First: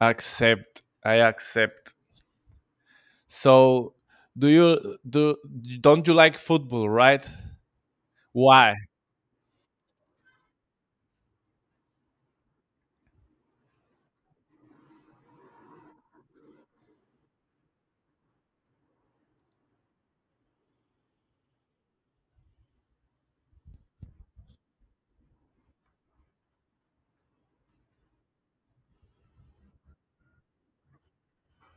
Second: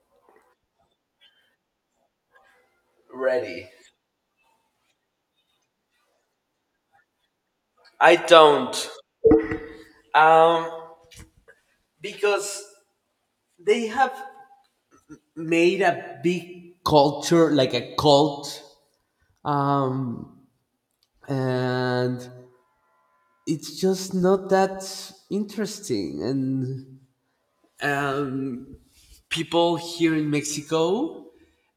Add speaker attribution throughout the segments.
Speaker 1: Accept. I accept.
Speaker 2: Ready.
Speaker 1: So, do you do Don't you like football, right?
Speaker 2: I
Speaker 1: Why?
Speaker 2: don't. Um, because they have made a big culture, like a cult, um, and it's just not that interesting. And um, people here in Mexico,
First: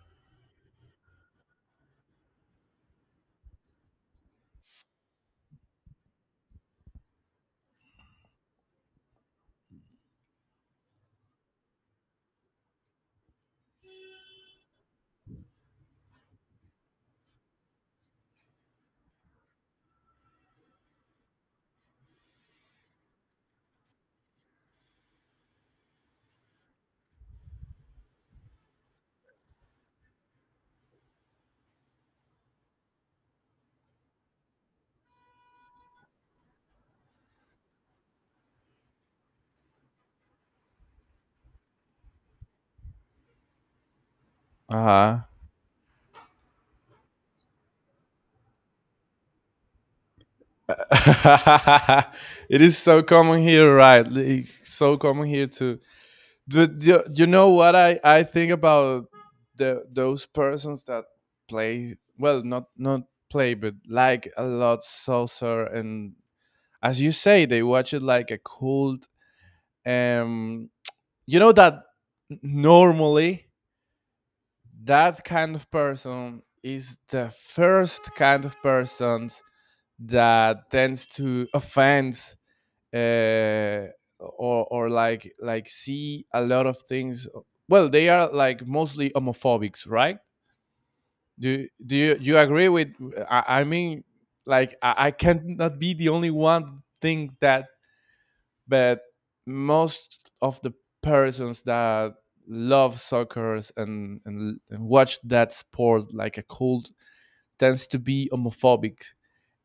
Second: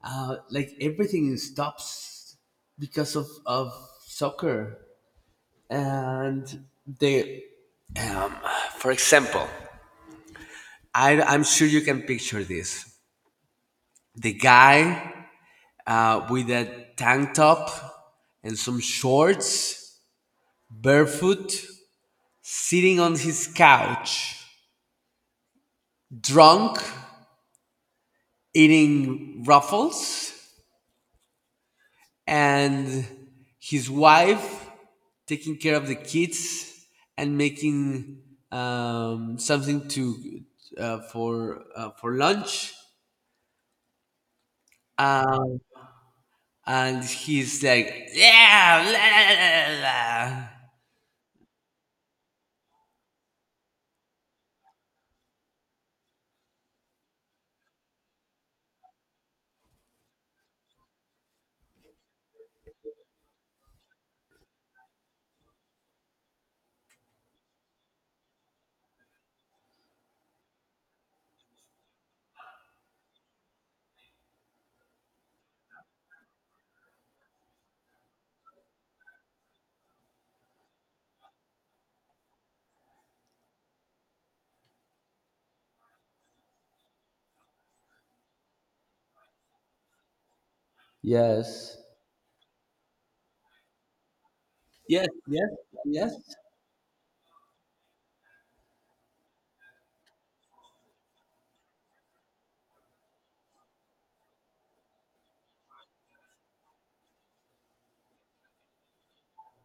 Speaker 2: like everything stops because of soccer and they, for example, I'm sure you can picture this, the guy, with a tank top and some shorts, barefoot, sitting on his couch, drunk, eating ruffles, and his wife taking care of the kids and making something to for lunch.
Speaker 1: Uh-huh.
Speaker 2: Um, and he's like, yeah, la, la, la, la, la."
Speaker 1: It is so common here, right? Like, so common here too. But you know what I think about the those persons that play well, not play, but like a lot saucer and, as you say, they watch it like a cult. Um, you know that normally that kind of person is the first kind of persons that tends to offend, uh, or like see a lot of things. Well, they are like mostly homophobics, right? Do
Speaker 2: Yes.
Speaker 1: do you you agree with? I mean, like I,
Speaker 2: yes,
Speaker 1: I can't not be the
Speaker 2: yes,
Speaker 1: only one think that, but most of the persons that love soccer and watch that sport like a cult tends to be homophobic,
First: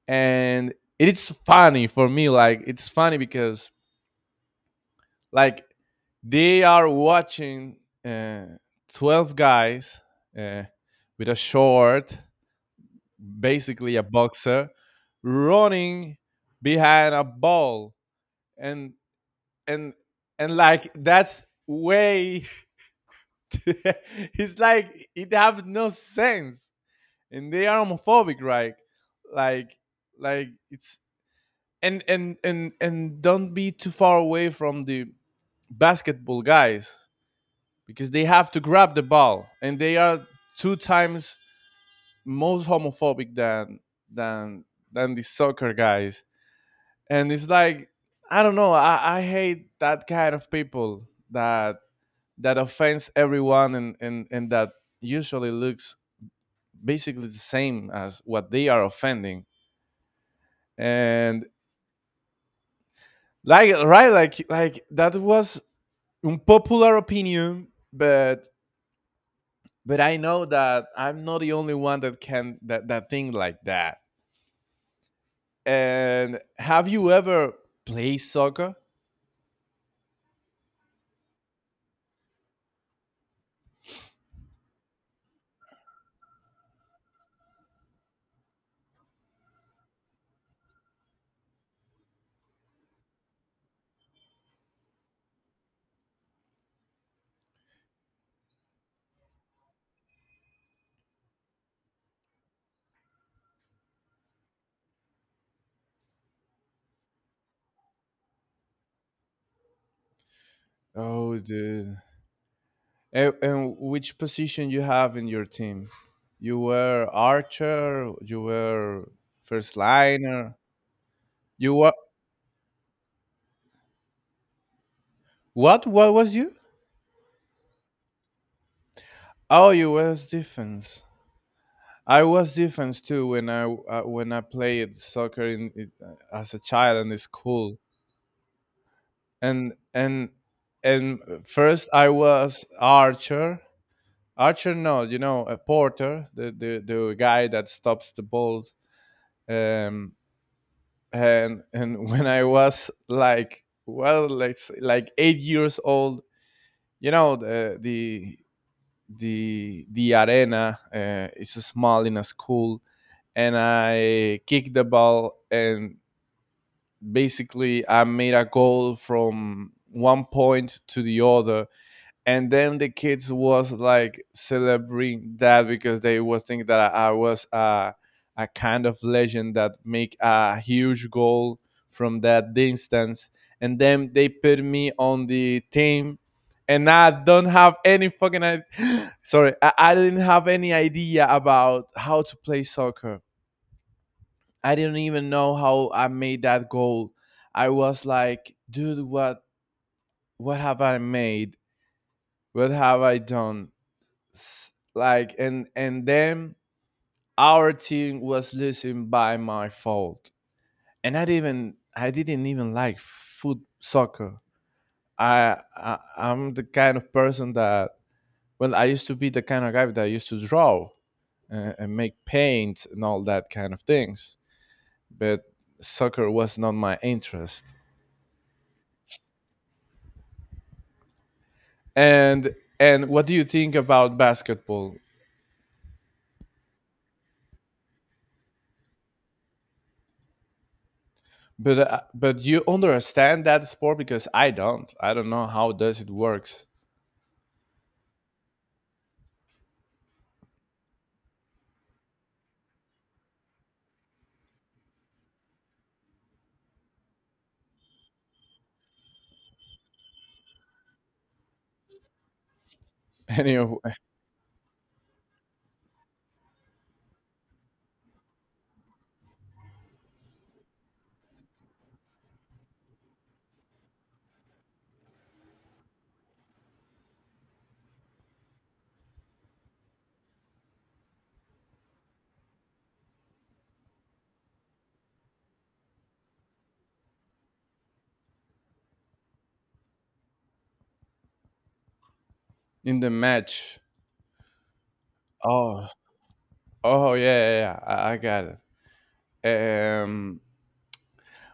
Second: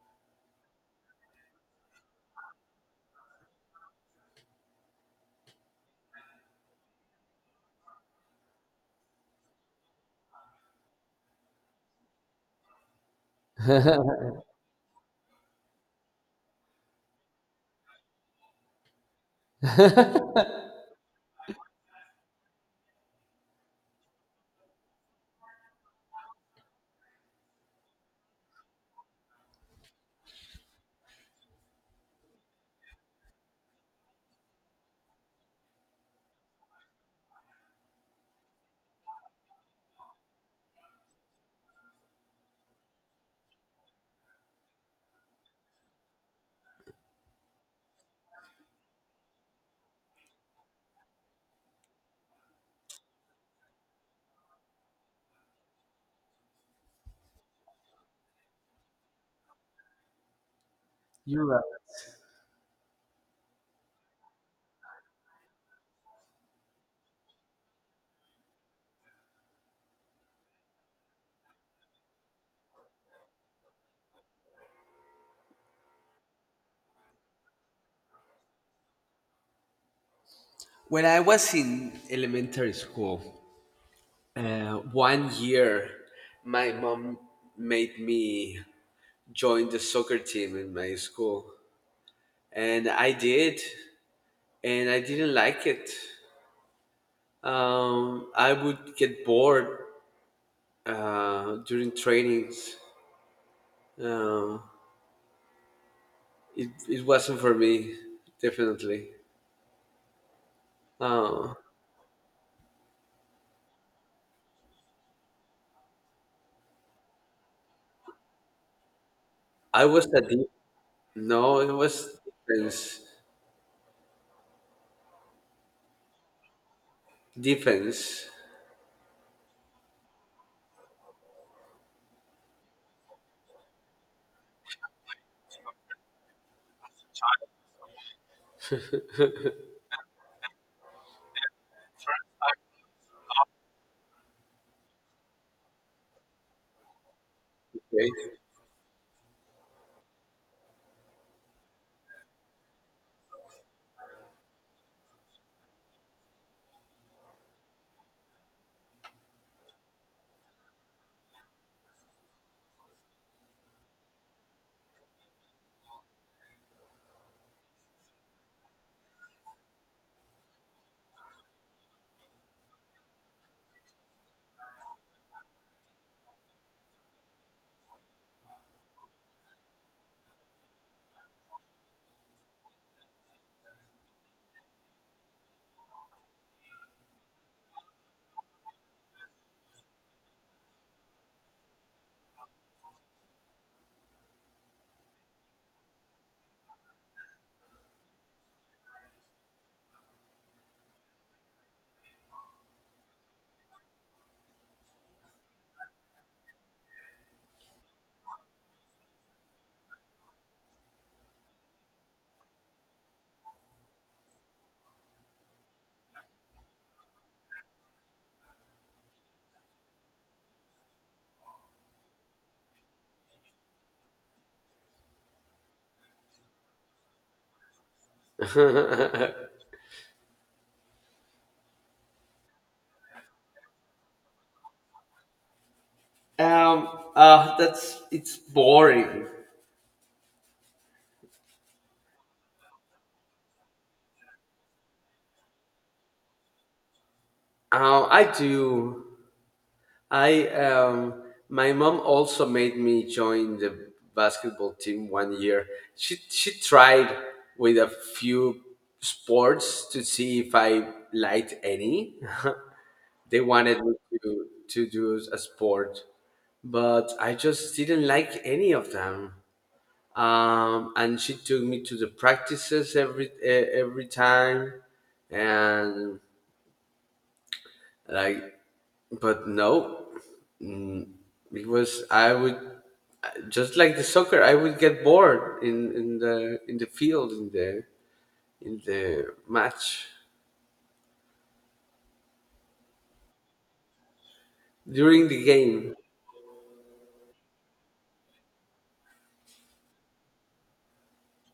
Speaker 1: and it's funny for me, like it's funny because like they are watching uh, 12 guys uh, with a short, basically
Speaker 2: yes.
Speaker 1: a boxer, running behind a ball and and and like that's way. It's like it have no sense, and they are homophobic, right? like like it's, and don't be too far away from the basketball guys, because they have to grab the ball and they are two times most homophobic than than than the soccer guys, and it's like I don't know. I hate that kind of people that offends everyone and that usually looks basically the same as what they are offending.
Speaker 2: You're
Speaker 1: And
Speaker 2: right.
Speaker 1: like right, like that was unpopular opinion, but I know that I'm not the only one that can that, that think like that. And have you ever played soccer?
Speaker 2: When I was in elementary school, 1 year, my mom made me join the soccer team in my school, and I did, and I didn't like it. I would get bored during trainings. Uh, it wasn't for me, definitely.
Speaker 1: Oh,
Speaker 2: Uh,
Speaker 1: dude. And which position you have in your team? You were archer, you were first
Speaker 2: I was a deep.
Speaker 1: liner.
Speaker 2: No, it
Speaker 1: You what?
Speaker 2: was defense.
Speaker 1: What? What was you?
Speaker 2: Defense.
Speaker 1: Oh, you was defense. I was defense too when I played soccer as a child in the school, and and and first I was archer. Archer, no, you know, a porter, the guy that
Speaker 2: Okay.
Speaker 1: stops the ball. Um, and when I was like, well, like 8 years old, you know, the arena. It's small in a school, and I kicked the ball, and basically I made a goal from one point to the other, and then the kids was like celebrating that, because they was thinking that I was a kind of legend that make a huge goal from that distance, and then they put me on the team, and I don't have any fucking sorry, I didn't have any idea about how to play soccer. I didn't even know how I made that goal. I was like, dude, what have I made? What have I done? Like and then our team was losing by my fault, and I didn't even like foot soccer. I'm the kind of person that, well, I used to be the kind of guy that used to draw and make paint and all that kind of things, but soccer was not my interest. and and what do you think about basketball?
Speaker 2: Um, that's it's boring.
Speaker 1: But you understand that sport, because I don't know how does it works.
Speaker 2: I do. I my mom also made me join the basketball team 1 year. She tried with a few sports to see if I liked any. They wanted
Speaker 1: Anyway,
Speaker 2: me to do a sport, but I just didn't like any of them. And she took me to the practices every time and like, but no, mm, it was, i would, just like the soccer, I would get bored in the field, in the match,
Speaker 1: in the match.
Speaker 2: during the
Speaker 1: Oh,
Speaker 2: game.
Speaker 1: oh, yeah. I got it.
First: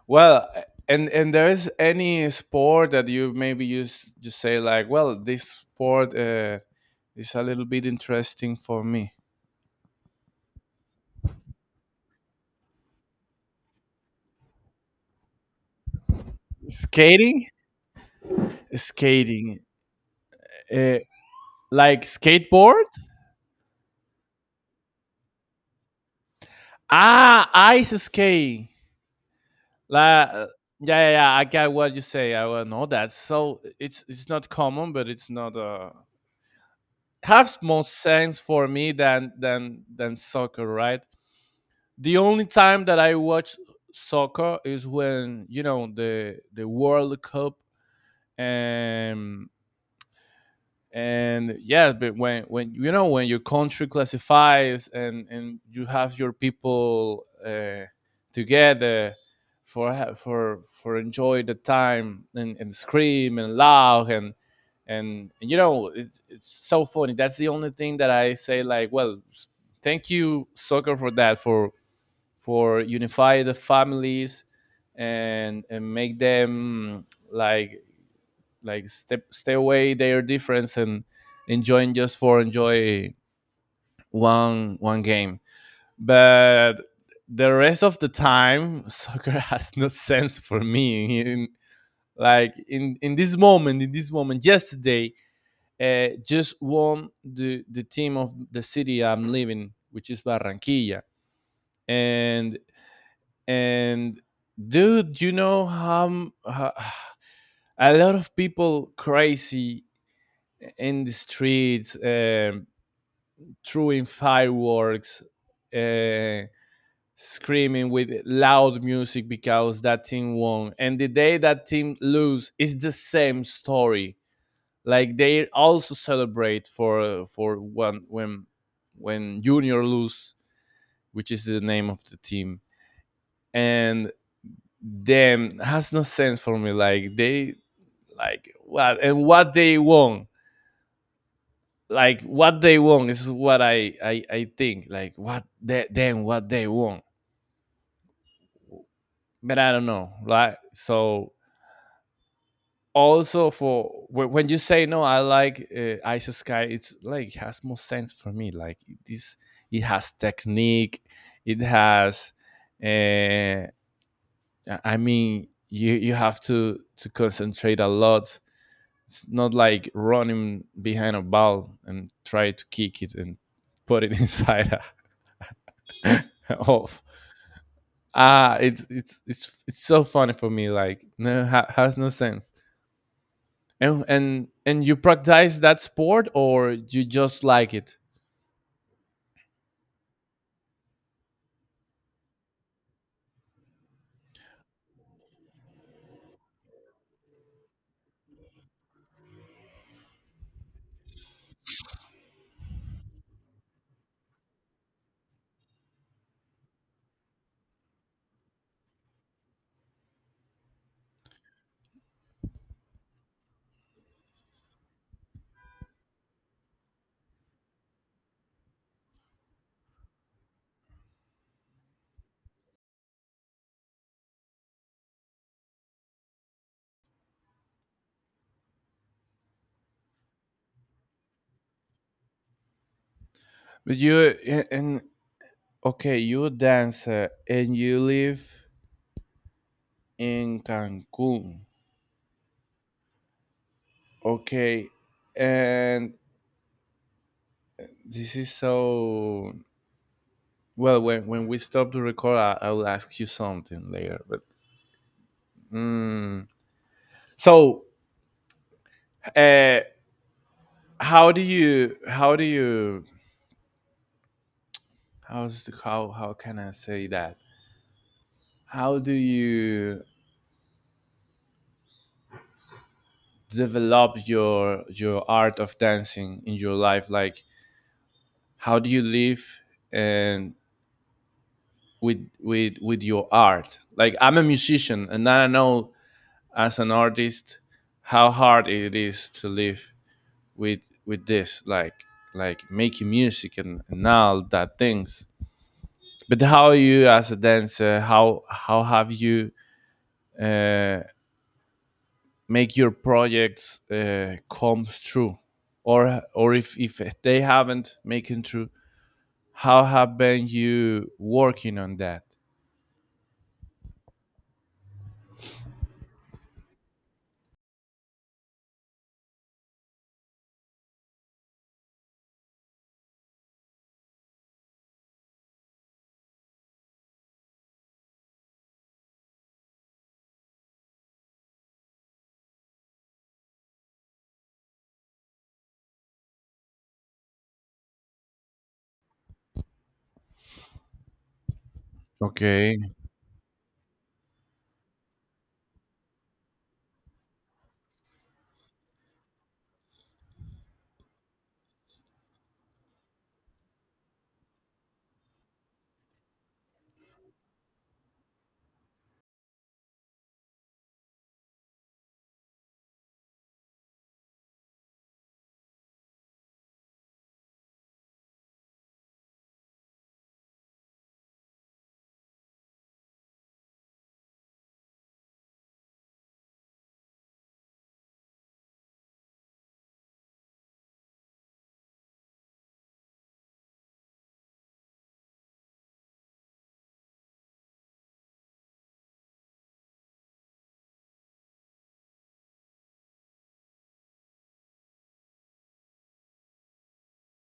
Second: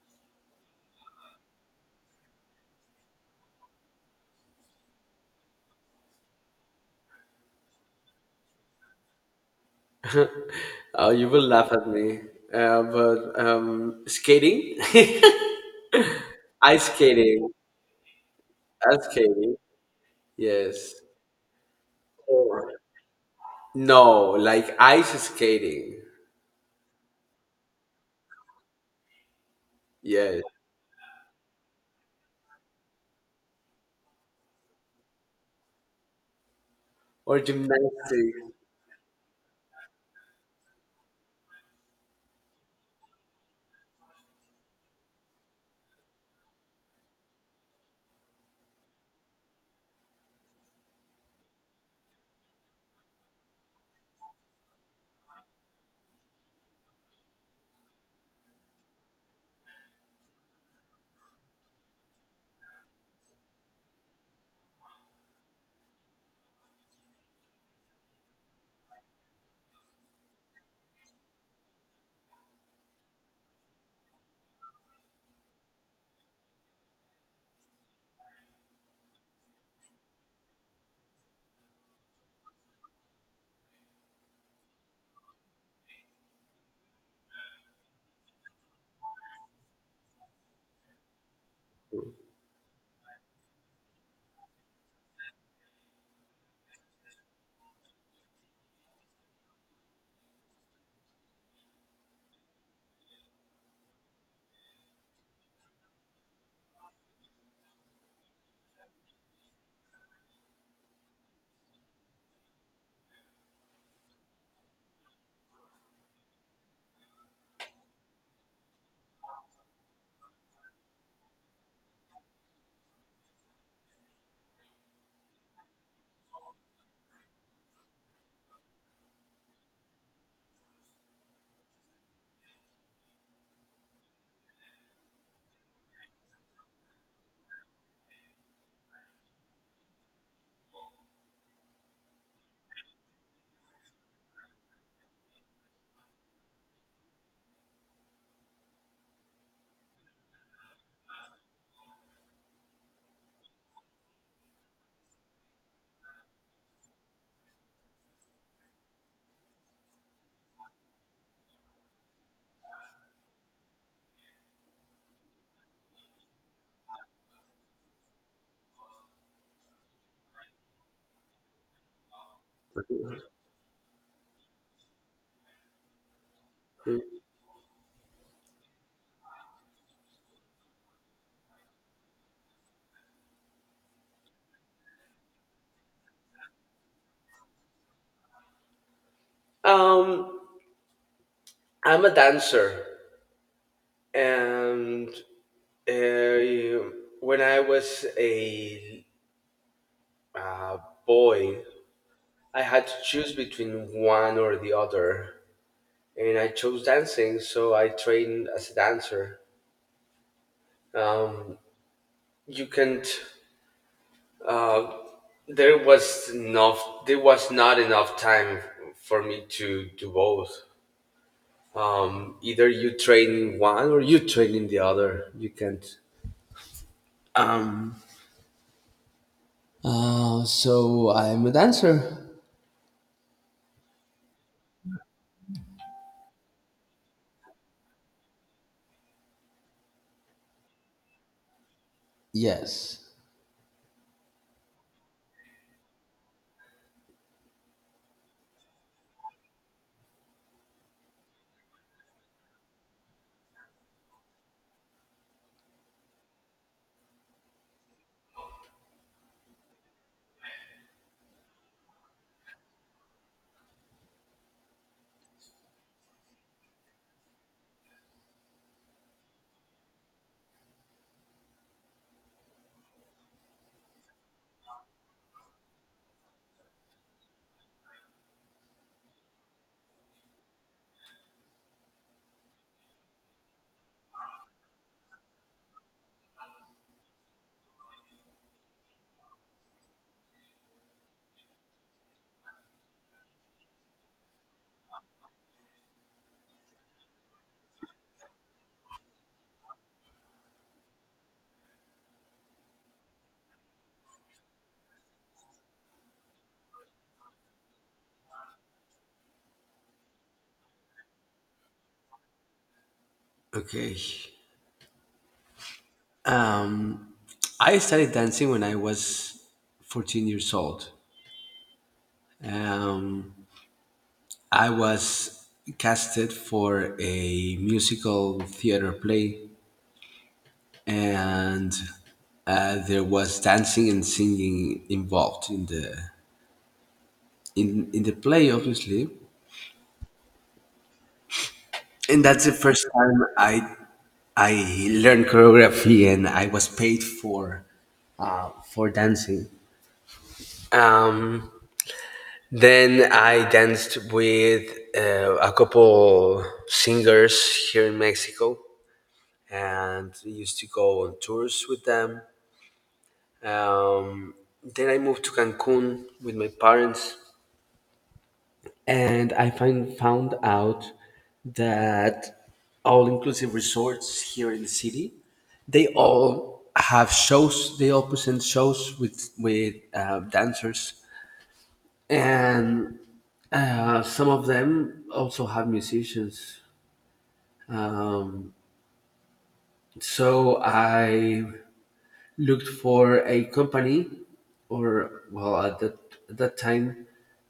Speaker 1: Well, and there is any sport that you maybe use just say like, well, this sport is a little bit interesting for me.
Speaker 2: Oh, you will laugh at me, but skating. Ice skating.
Speaker 1: Skating,
Speaker 2: Ice skating.
Speaker 1: skating,
Speaker 2: Yes.
Speaker 1: uh, like skateboard.
Speaker 2: No, like ice skating.
Speaker 1: Ah, ice skating. Like,
Speaker 2: Yes.
Speaker 1: yeah. I got what you say. I will know that. So it's not common, but it's not uh,
Speaker 2: Or
Speaker 1: have more sense
Speaker 2: gymnastics.
Speaker 1: for me than than soccer, right? The only time that I watch soccer is when, you know, the World Cup. Um and yeah, but when, you know, when your country classifies, and you have your people together for enjoy the time, and scream and laugh and you know it's so funny. That's the only thing that I say like, well, thank you, soccer, for that, for unify the families and make them like like step stay away their difference and enjoying just for enjoy one game. But the rest of the time, soccer has no sense for me in, like, in this moment. In this moment, yesterday, just won the team of the city I'm living, which is Barranquilla, and and dude, you know, how a lot of people crazy in the streets, throwing fireworks, uh, screaming with loud music because that team won. And the day that team lose is the same story. Like they also celebrate for one when Junior lose, which is the name of the team, and them has no sense for me. Like they, like what, and what they won, like what they want is what I think, like what they, then what they want, but I don't know, right? So also for, when you say, no, I like, Ice Sky. It's like it has more sense for me, like this. It has technique, it has uh, I mean, you have to concentrate a lot. It's not like running behind a ball and try to kick it and put it inside a, of, ah, it's so funny for me, like no, has no sense. And you practice that sport, or you just like it?
Speaker 2: Um, I'm a dancer, and uh, when I was a uh, boy, I had to choose between one or the other, and I chose dancing. So I trained as a dancer. Um, you can't. Uh, there was enough. There was not enough time for me to do both. Either you train in one or you train in the other. You can't. Um, so I'm a dancer.
Speaker 1: But you a- and okay, you a dancer, and you live in Cancun.
Speaker 2: Yes.
Speaker 1: Okay. And this is so, well, when we stop to record, I will ask you something later. But, mm, so, uh, how do you, how's the, how can I say that? How do you develop your art of dancing in your life? Like, how do you live and with with your art? Like, I'm a musician, and I know as an artist how hard it is to live with this, like making music, and all that things. But how are you as a dancer? How have you, uh, make your projects come true? Or if they haven't making true, how have been you working on that?
Speaker 2: Okay. Um, I started dancing when I was 14 years old. Um, I was casted for a musical theater play, and there was dancing and singing involved in the in the play, obviously. And that's the first
Speaker 1: okay
Speaker 2: time I learned choreography and I was paid for dancing. Um, then I danced with a couple singers here in Mexico, and I used to go on tours with them. Um, then I moved to Cancun with my parents and I found out that all-inclusive resorts here in the city, they all have shows. They all present shows with dancers, and some of them also have musicians. Um, so I looked for a company, or well, at that time,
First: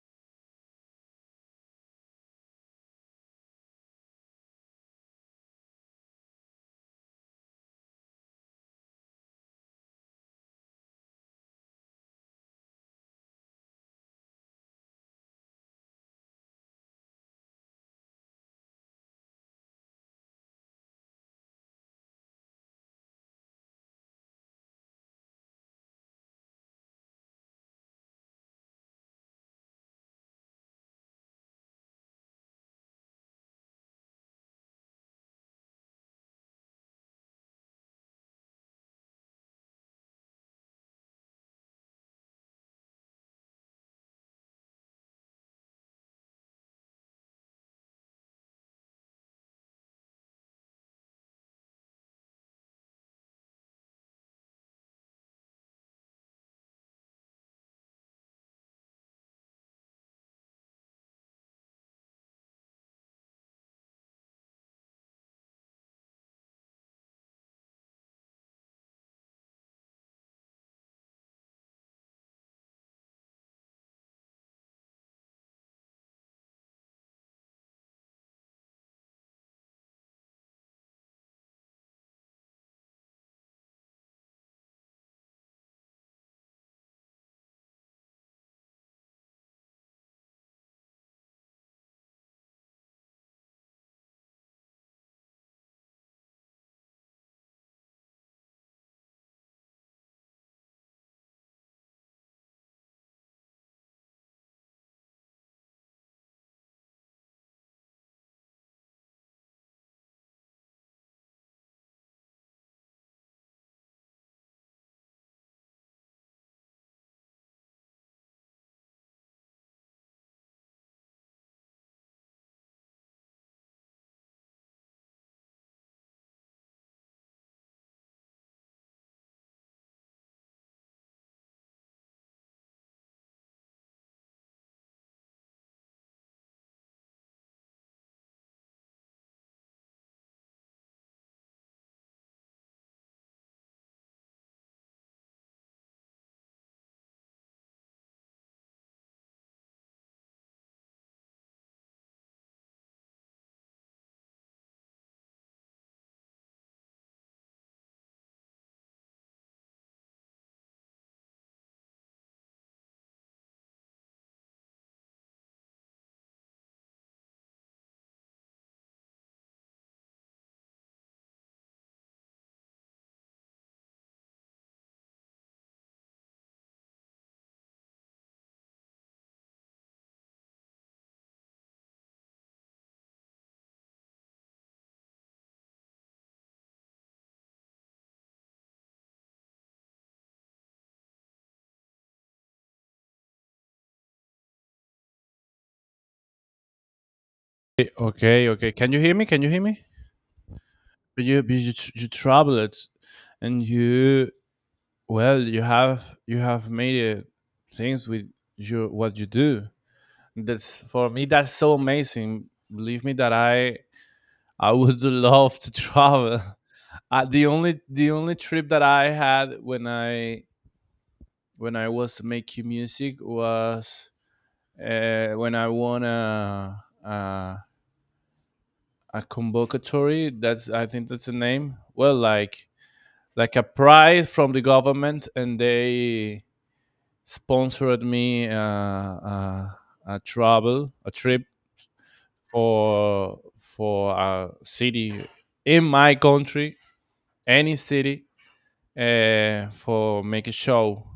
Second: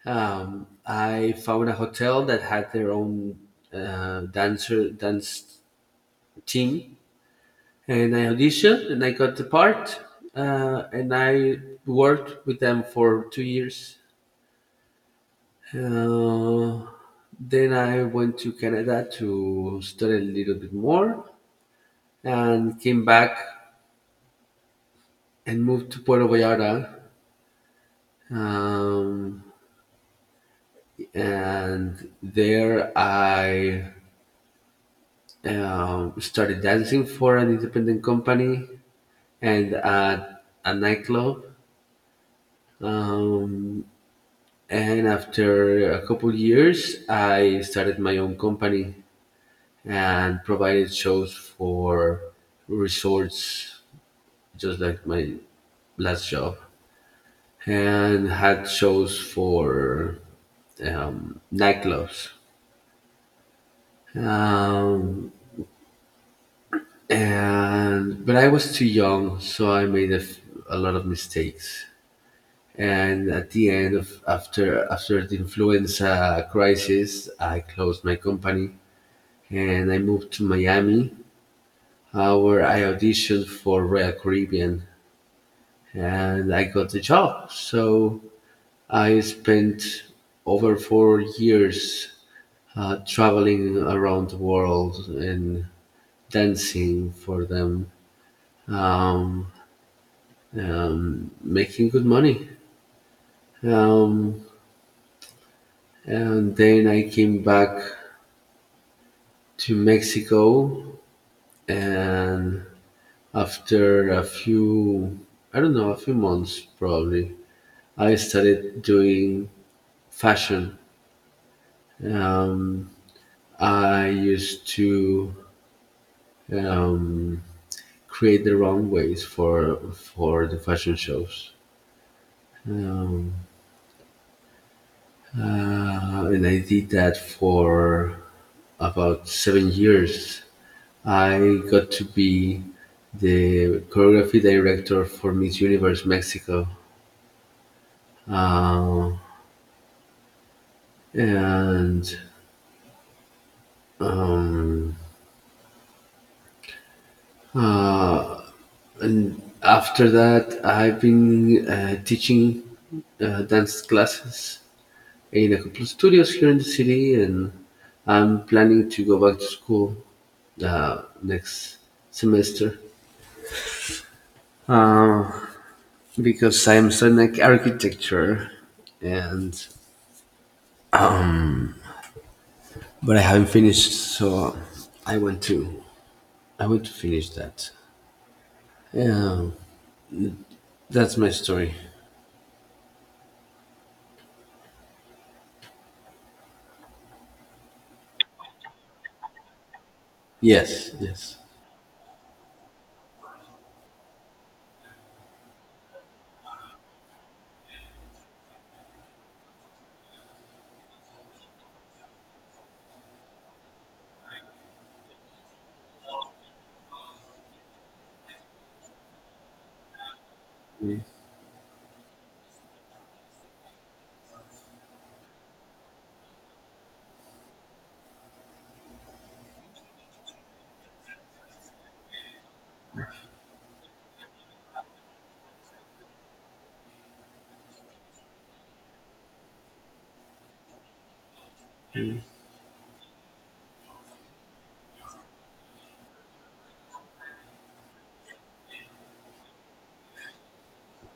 Speaker 2: I found a hotel that had their own dance team, and I auditioned and I got the part, and I worked with them for 2 years. uh, then I went to Canada to study a little bit more, and came back and moved to Puerto Vallarta. Um, and there I started dancing for an independent company and at a nightclub. Um, and after a couple years, I started my own company and provided shows for resorts, just like my last job, and had shows for nightclubs. Um, and but I was too young, so I made a, a lot of mistakes. And at the end of after the influenza crisis, I closed my company and I moved to Miami, where I auditioned for Royal Caribbean, and I got the job. So I spent over 4 years traveling around the world and dancing for them. Um, making good money. Um, and then I came back to Mexico, and after a few, I don't know, a few months probably, I started doing fashion. Um, I used to um, create the runways for the fashion shows. Um, and I did that for about 7 years. I got to be the choreography director for Miss Universe Mexico, uh, and um, uh, and after that, I've been teaching dance classes in a couple of studios here in the city, and I'm planning to go back to school next semester. Uh, because I'm studying architecture, and but I haven't finished, so I want to, I want to finish that. Yeah, that's my story.
Speaker 1: okay, can you hear me? Can you hear me?
Speaker 2: Yes, yes.
Speaker 1: You you traveled, and you, well, you have, you have made things with your, what you do. That's for me, that's so amazing. Believe me that I would love to travel. The only trip that I had, when I, when I was making music, was when I won a convocatory. That's, I think that's the name. Well, like a prize from the government, and they sponsored me, a travel a trip for a city in my country, any city, for make a show.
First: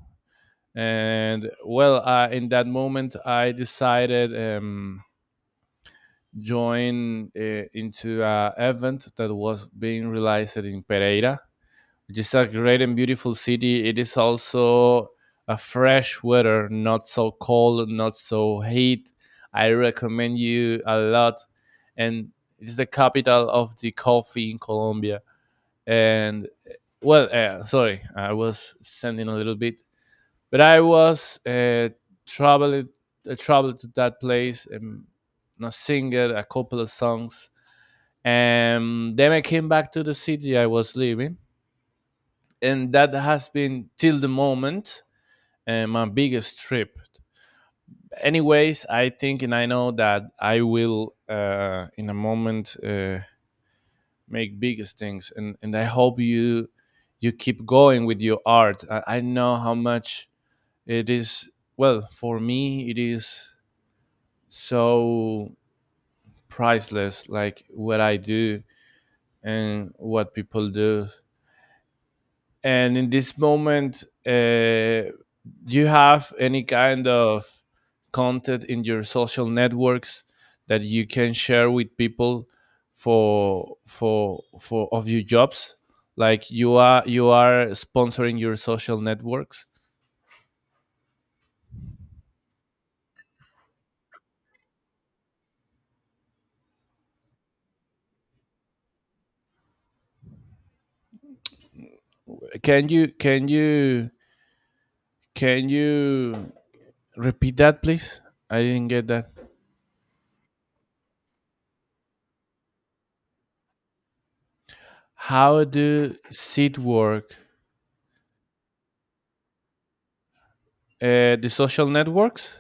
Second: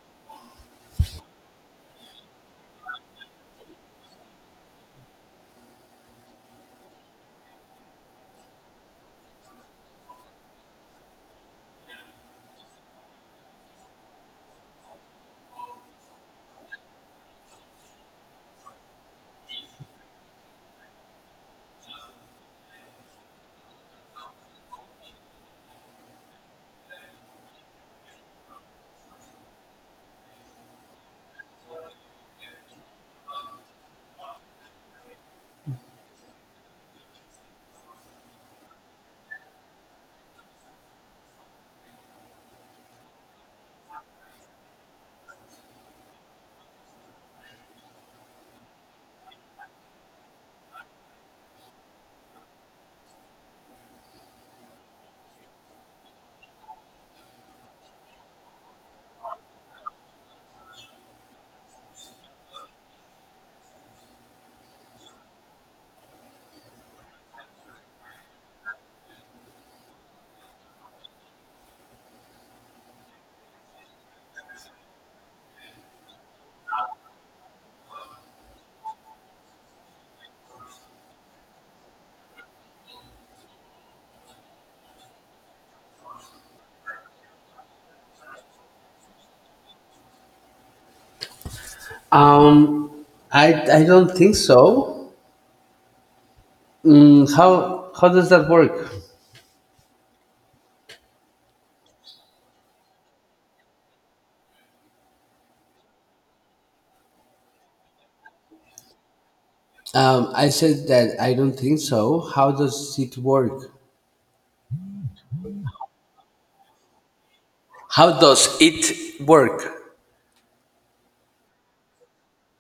Speaker 1: And well, in that moment, I decided, join, into an event that was being realized in Pereira, which is a great and beautiful city. It is also a fresh weather, not so cold, not so heat. I recommend you a lot. And it's the capital of the coffee in Colombia. And well, sorry, I was sending a little bit. But I was, traveling, traveled to that place, and I sing a couple of songs, and then I came back to the city I was living, and that has been till the moment, my biggest trip. Anyways, I think and I know that I will, in a moment, make biggest things, and I hope you, you keep going with your art. I know how much it is. Well, for me, it is so priceless, like what I do and what people do. And in this moment, do you have any kind of content in your social networks that you can share with people for of your jobs, like you are, you are sponsoring your social networks?
Speaker 2: Um, I I don't think so. How does that work?
Speaker 1: can you can you can you repeat that, please? I didn't get that.
Speaker 2: I said that I don't think so. How does it work?
Speaker 1: How do seed work?
Speaker 2: How does it work?
Speaker 1: The social networks?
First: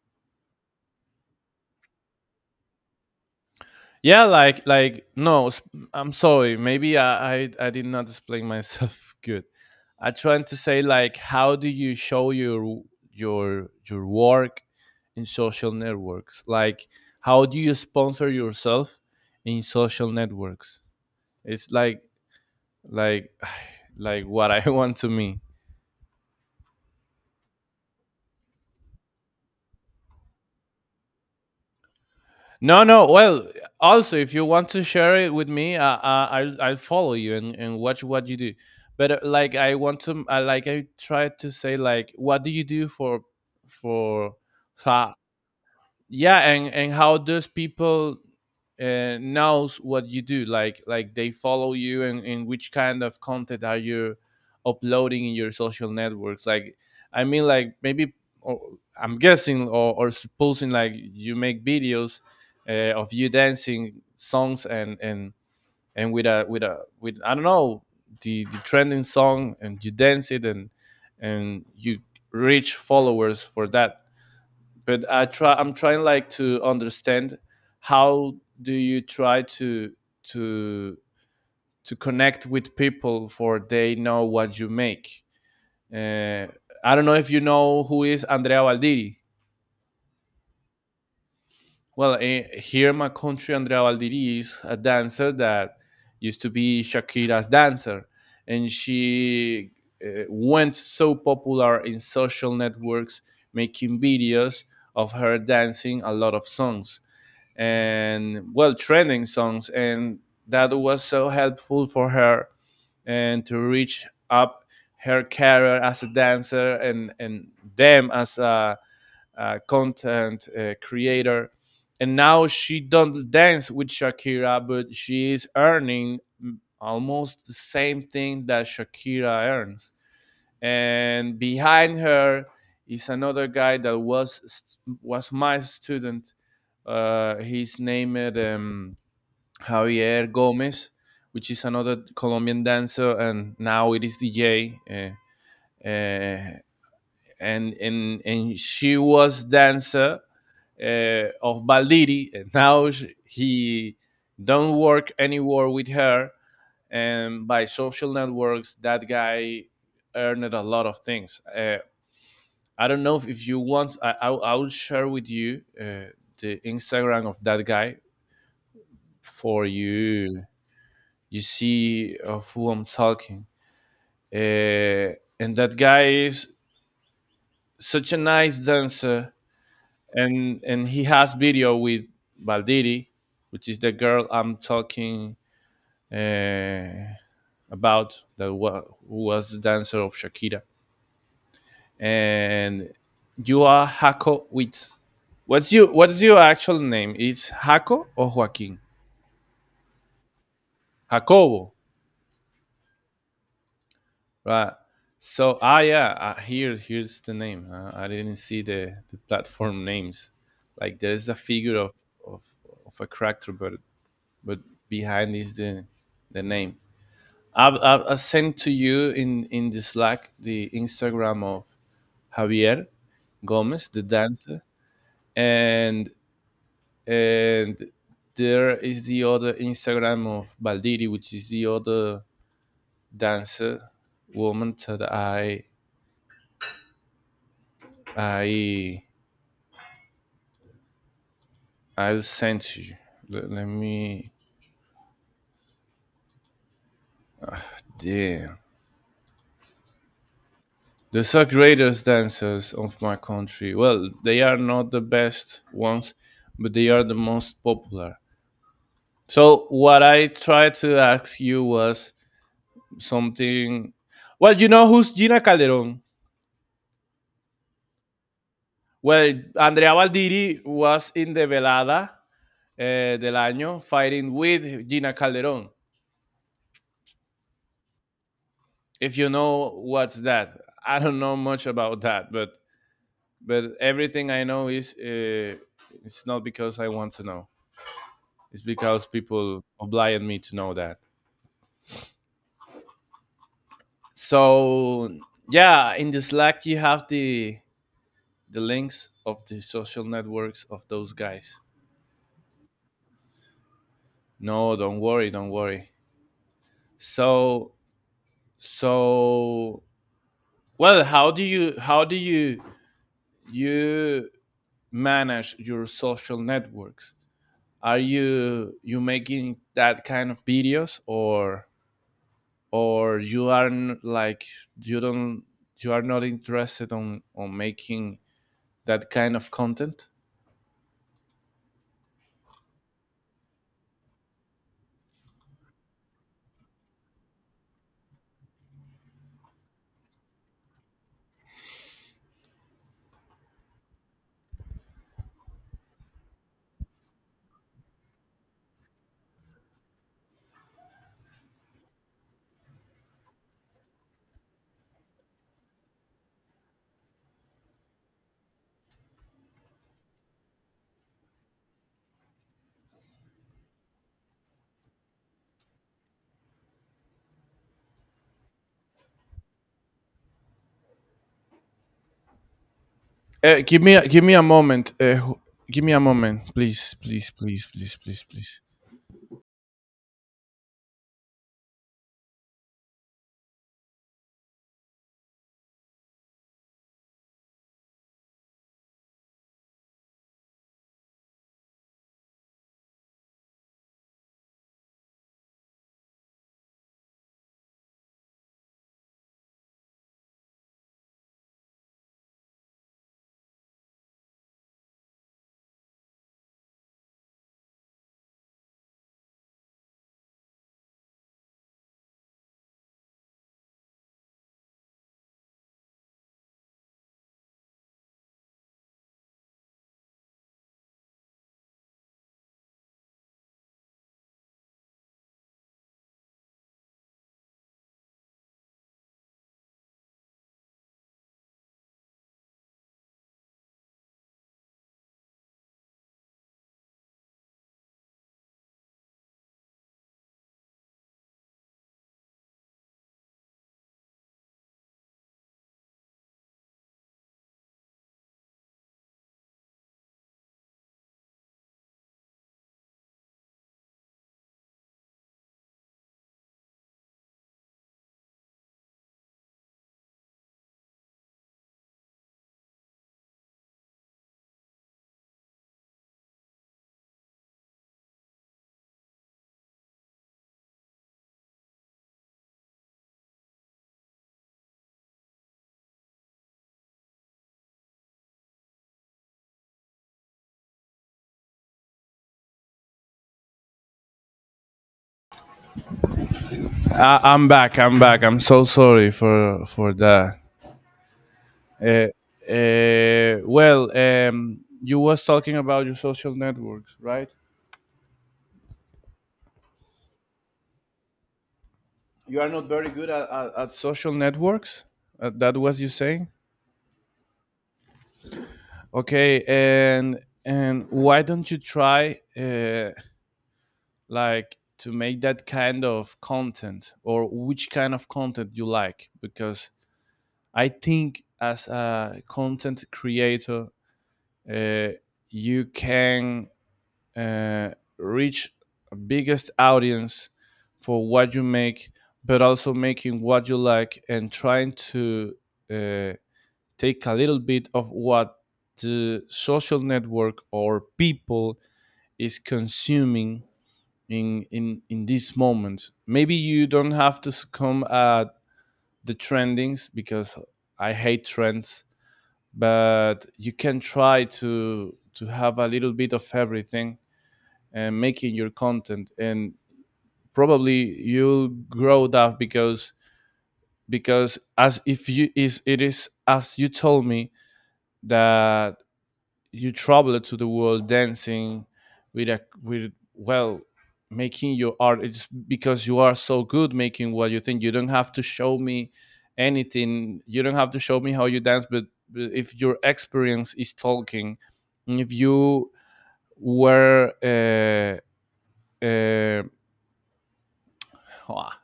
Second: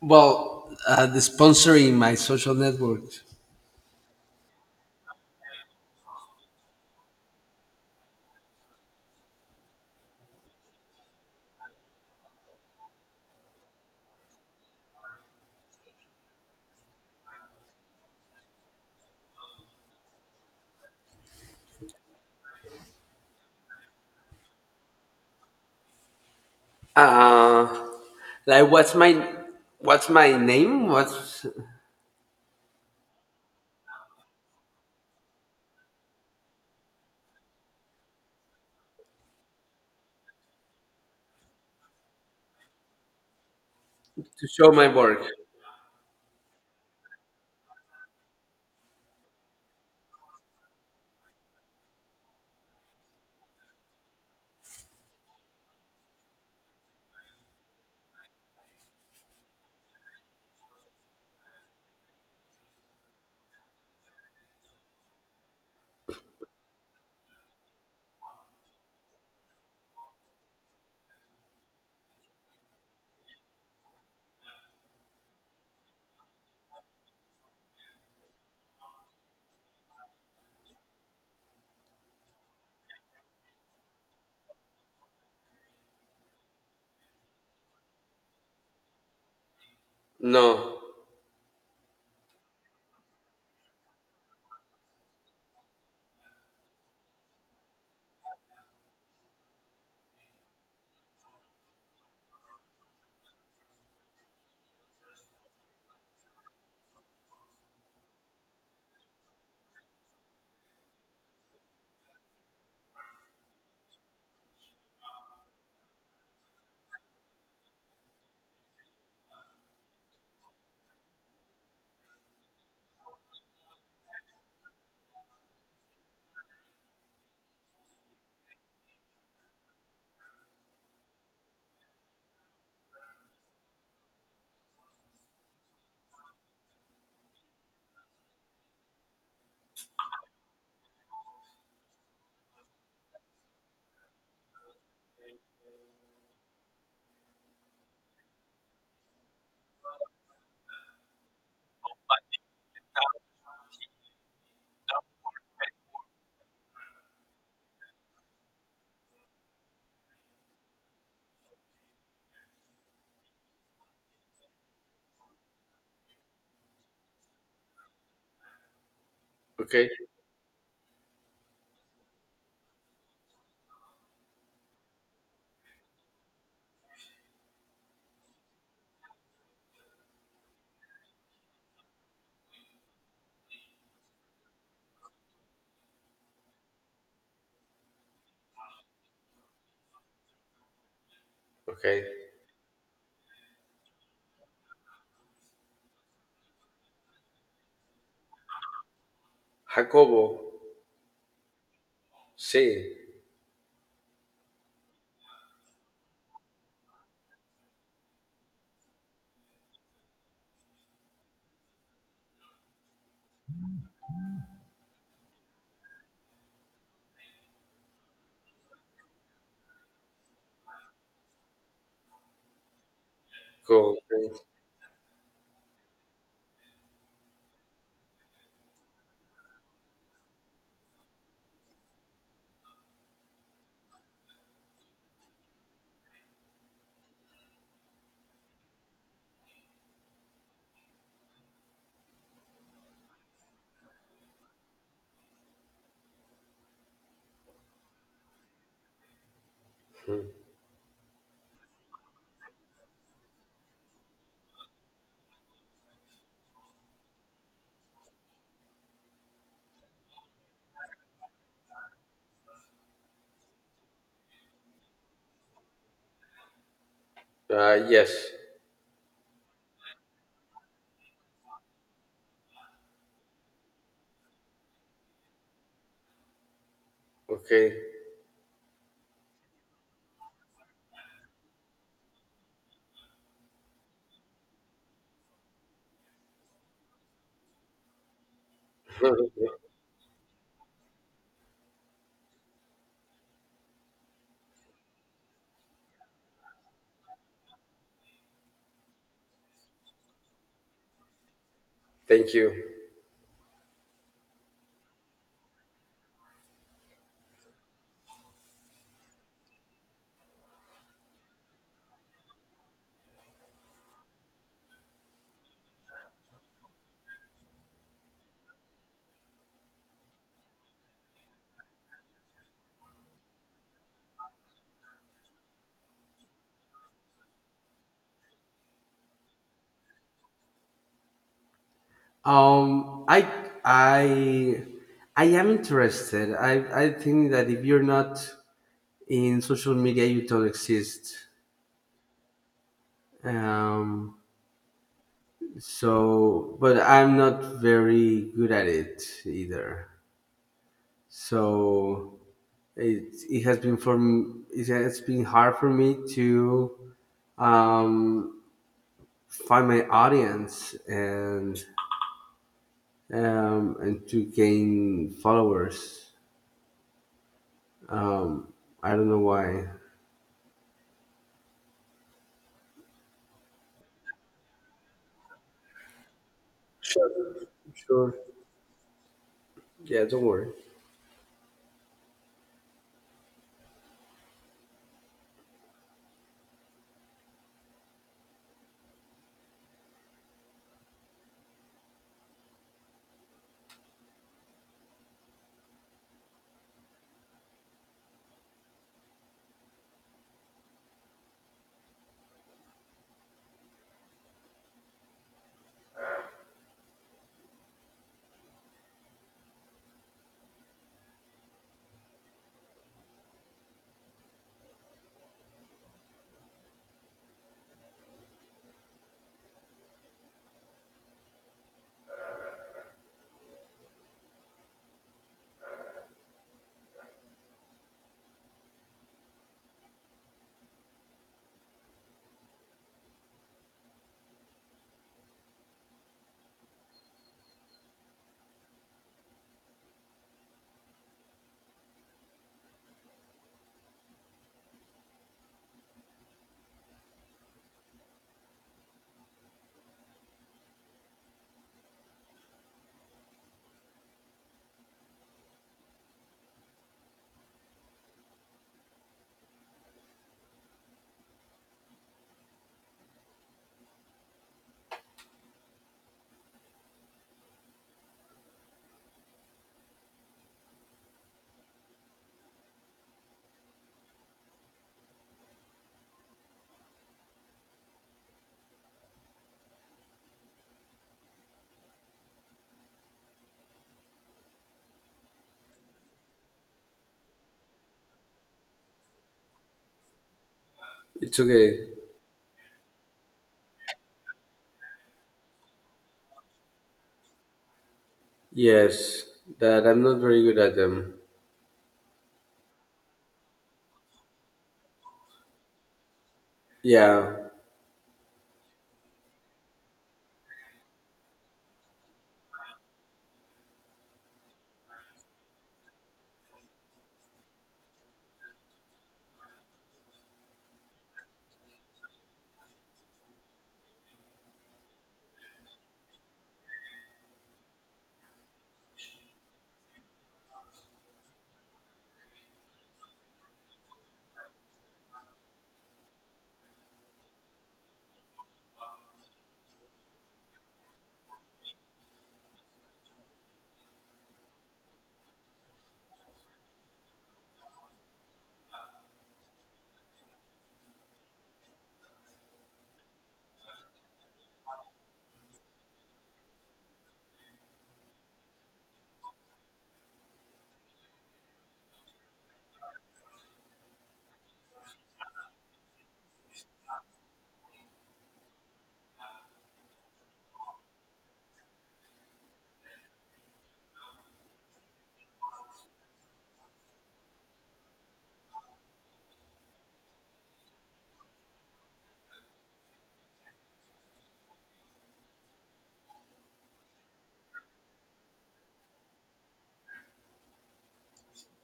Speaker 2: Well, the sponsoring my social network.
Speaker 1: Yeah, like, no. I'm sorry. Maybe I did not explain myself good. I'm trying to say, like, how do you show your your work in social networks? Like, how do you sponsor yourself in social networks? It's like, like like what I want to me.
Speaker 2: Uh, like what's my name? What's to
Speaker 1: No, no. Well, also, if you want to share it with me, I'll follow you, and watch what you do. But like, I want to like I try to say like, what do you do for
Speaker 2: show my
Speaker 1: uh,
Speaker 2: work?
Speaker 1: yeah, and how does people knows what you do, like they follow you, and which kind of content are you uploading in your social networks, like I mean like maybe or, I'm guessing or supposing like you make videos of you dancing songs, and with a with a with I don't know, the trending song, and you dance it, and you reach followers for that. But I try. I'm trying like to understand how do you try to to connect with people for they know what you make. Uh, I don't know if you know who is Andrea Valdiri.
Speaker 2: No.
Speaker 1: Well, here in my country, Andrea Valdiri is a dancer that used to be Shakira's dancer, and she went so popular in social networks, making videos of her dancing a lot of songs. And well trending songs, and that was so helpful for her and to reach up her career as a dancer, and them as a content creator. And now she don't dance with Shakira, but she is earning almost the same thing that Shakira earns, and behind her is another guy that was my student. He's named Javier Gomez, which is another Colombian dancer, and now it is DJ. Uh, and she was dancer of Baldiri, and now sh he don't work anymore with her. And by social networks, that guy earned a lot of things. I don't know if you want. I will share with you the Instagram of that guy for
Speaker 2: Okay.
Speaker 1: you. You see of who I'm talking. Uh, and that guy is such a nice dancer, and he has video with Valdiri, which is the girl I'm talking uh, about who was the dancer of Shakira.
Speaker 2: Okay.
Speaker 1: And you are Jaco Witz. What's you? What's your actual name? It's Jaco or Joaquin?
Speaker 2: Jacobo.
Speaker 1: Jacobo,
Speaker 2: Sí.
Speaker 1: right? So yeah, here's the name. I didn't see the platform names. Like there's a figure of, of a character, but but behind is the name. I sent to you in the Slack the Instagram of Javier Gomez,
Speaker 2: Cool.
Speaker 1: the
Speaker 2: Thanks.
Speaker 1: dancer, and and there is the other Instagram of Baldiri, which is the other dancer woman that I I'll send to you. Let me there. These are greatest dancers of my country. Well, they are not the best ones, but they are the most popular. So what I tried to ask you was something. Well, you know who's Gina Calderon.
Speaker 2: Yes.
Speaker 1: Well, Andrea Baldiri was in the Velada del año, fighting with Gina Calderón.
Speaker 2: Okay.
Speaker 1: If you know what's that, I don't know much about that, but everything I know is, it's not because I want to know. It's because people oblige me to know that. So yeah, in the Slack you have the links of the social networks of those guys.
Speaker 2: Thank you.
Speaker 1: No, don't worry, don't worry. So so well, how do you manage your social networks? Are you making that kind of videos, or you aren't like, you don't, you are not interested on making that kind of content?
Speaker 2: Um, I I I am interested. I think that if you're not in social media, you don't exist. Um, so, but I'm not very good at it either. So it has been for it has been hard for me to um, find my audience, and to gain followers. Um, I don't know why.
Speaker 1: Give me a moment. Give me a moment, please, please,
Speaker 2: Sure,
Speaker 1: please, please,
Speaker 2: sure.
Speaker 1: please, please.
Speaker 2: Yeah, don't worry.
Speaker 1: I'm back. I'm back. I'm so sorry for that.
Speaker 2: It's okay.
Speaker 1: Uh, well, you was talking about your social networks, right?
Speaker 2: Yes, that I'm not very good at them.
Speaker 1: You are not very good at social networks. That was you saying.
Speaker 2: Yeah.
Speaker 1: Okay, and why don't you try, like, to make that kind of content, or which kind of content you like? Because I think as a content creator, uh, you can uh, reach the biggest audience for what you make, but also making what you like and trying to, uh, take a little bit of what the social network or people is consuming in this moment. Maybe you don't have to succumb at the trendings, because I hate trends, but you can try to have a little bit of everything and making your content, and probably you'll grow that, because as if you is it is as you told me that you travel to the world dancing with a with well, making your art. It's because you are so good making what you think. You don't have to show me anything, you don't have to show me how you dance, but if your experience is talking, if you were uh, ah,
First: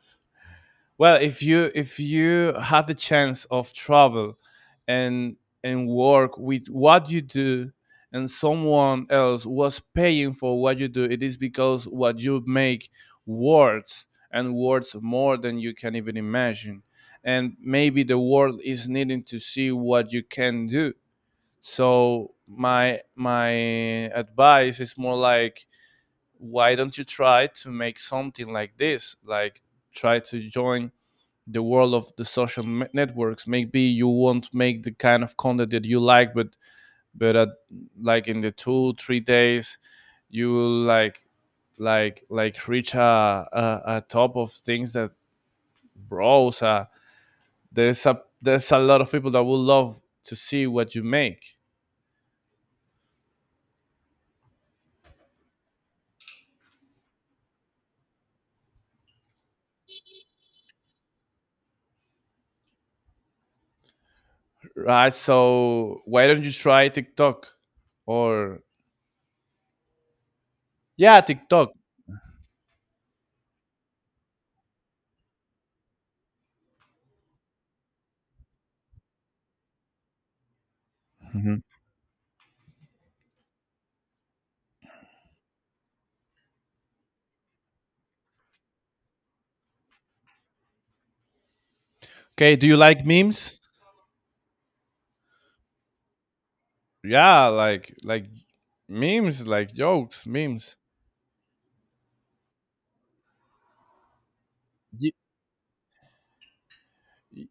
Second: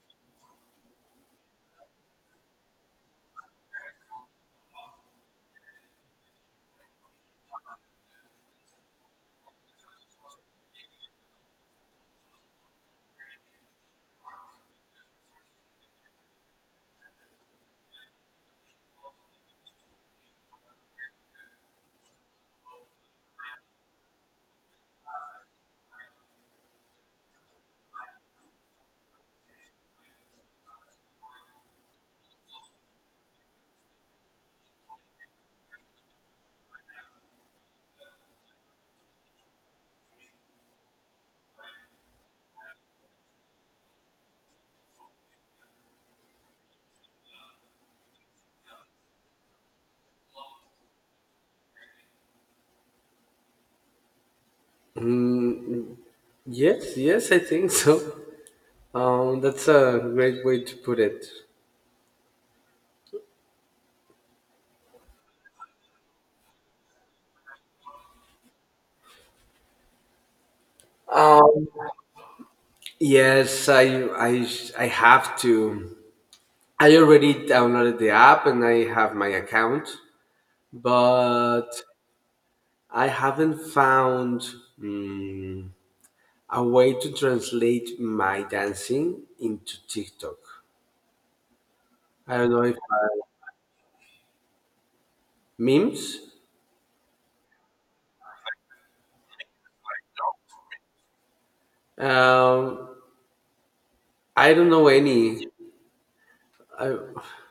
Speaker 1: well, if you had the chance of travel, and and work with what you do, and someone else was paying for what you do, it is because what you make worth, and worth more than you can even imagine. And maybe the world is needing to see what you can do. So my advice is more like, why don't you try to make something like this? Like, try to join the world of the social networks. Maybe you won't make the kind of content that you like, but at, like, in the 2-3 days, you will, like reach a top of things that, bros, there's a lot of people that would love to see what you make,
Speaker 2: Mm, yes, yes, I think so. That's a great way to put it.
Speaker 1: right? So why don't you try TikTok, or yeah,
Speaker 2: Um,
Speaker 1: TikTok.
Speaker 2: Yes, I I have to. I already downloaded the app and I have my account,
Speaker 1: Mhm.
Speaker 2: but I haven't found mm, a way to translate my dancing into TikTok. I don't
Speaker 1: Okay,
Speaker 2: know
Speaker 1: do
Speaker 2: if
Speaker 1: you like
Speaker 2: I,
Speaker 1: memes?
Speaker 2: memes.
Speaker 1: Yeah, like, memes, like jokes memes.
Speaker 2: Um, I don't know any. I,
Speaker 1: Y-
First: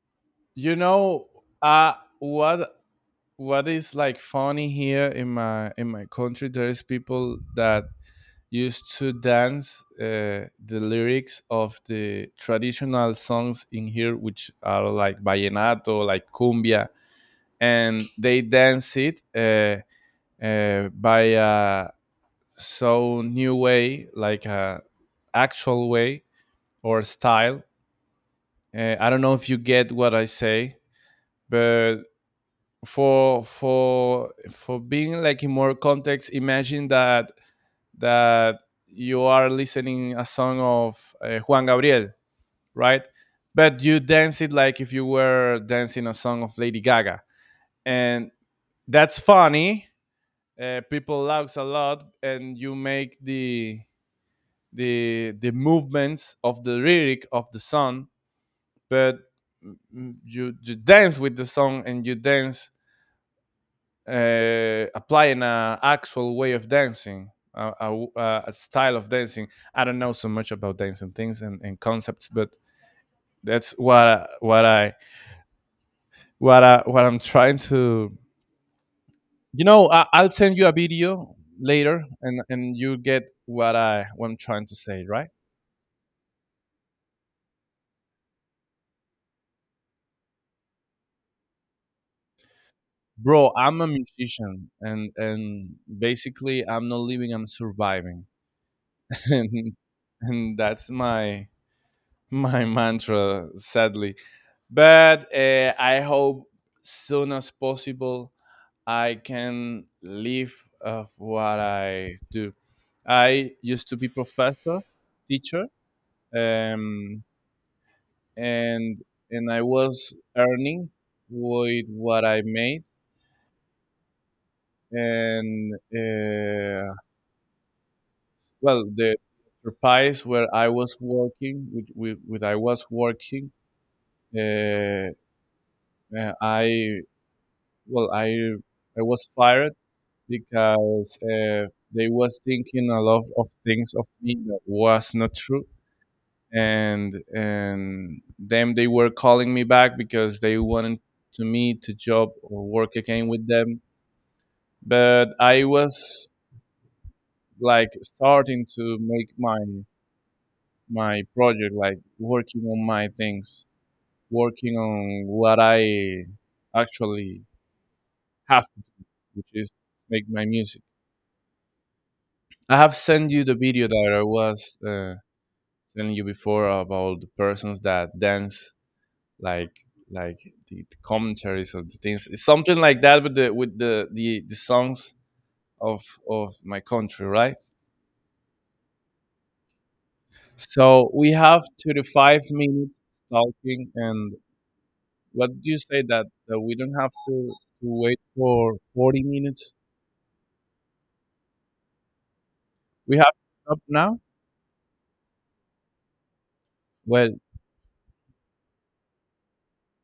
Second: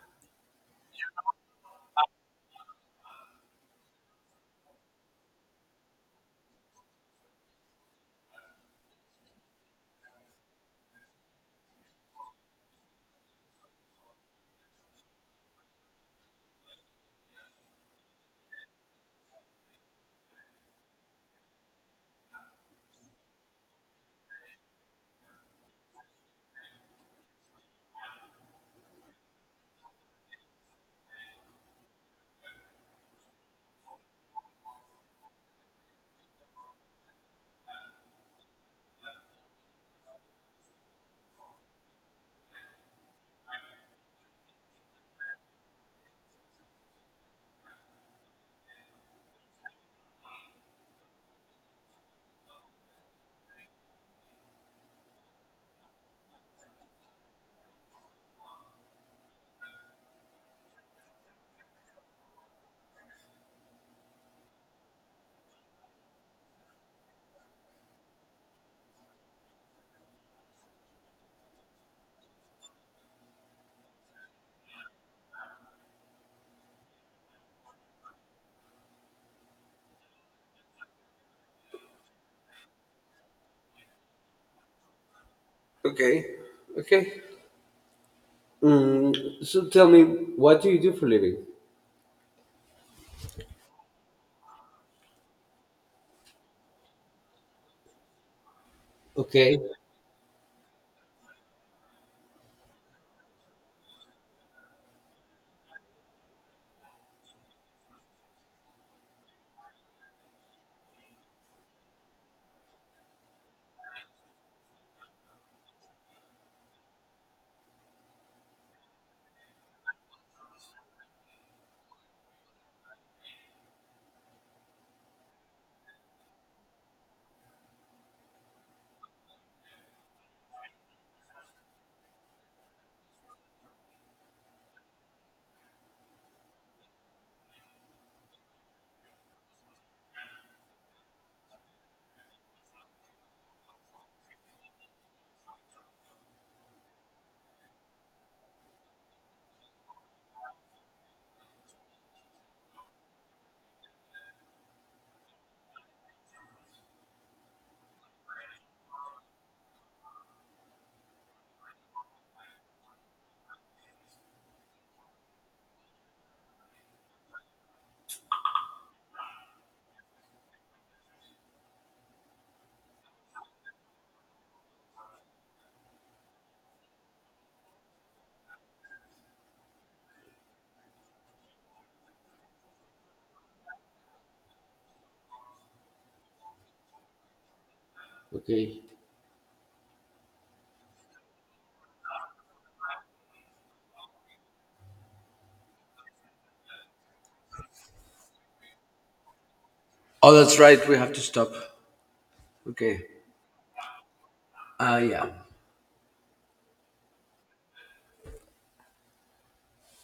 Speaker 1: You know, uh what what is like funny here in my, in my country? There is people that used to dance, the lyrics of the traditional songs in here, which are like vallenato, like cumbia, and they dance it by a so new way, like a actual way or style. I don't know if you get what I say, but for being like in more context, imagine that you are listening a song of Juan Gabriel, right? But you dance it like if you were dancing a song of Lady Gaga, and that's funny. People laughs a lot, and you make the movements of the lyric of the song, but you dance with the song, and you dance, applying an actual way of dancing, a style of dancing. I don't know so much about dancing things and concepts, but that's what I what I what I'm trying to. You know, I'll send you a video later, and you get what I'm trying to say, right?
Speaker 2: okay, okay. So tell me, what do you do for living?
Speaker 1: Bro, I'm a musician, and basically, I'm not living, I'm surviving,
Speaker 2: Okay,
Speaker 1: and and that's my mantra, sadly. But I hope soon as possible I can live of what I do. I used to be professor, teacher, um, and and I was earning with what I made, and, well, the enterprise where I was working, with I was working, uh, I well, I was fired because, they was thinking a lot of things of me that was not true, and then they were calling me back because they wanted to me to job or work again with them, but I was like starting to make my project, like working on my things, working on what I actually have to do, which is make my music. I have sent you the video that I was telling you before about the persons that dance, like like the commentaries of the things. It's something like that with the the songs of of my country, right?
Speaker 2: okay.
Speaker 1: So we have 35 minutes talking, and what do you say that we don't have to wait for 40 minutes?
Speaker 2: Oh, that's right. We have to stop. Okay.
Speaker 1: We have to stop now.
Speaker 2: Yeah.
Speaker 1: Well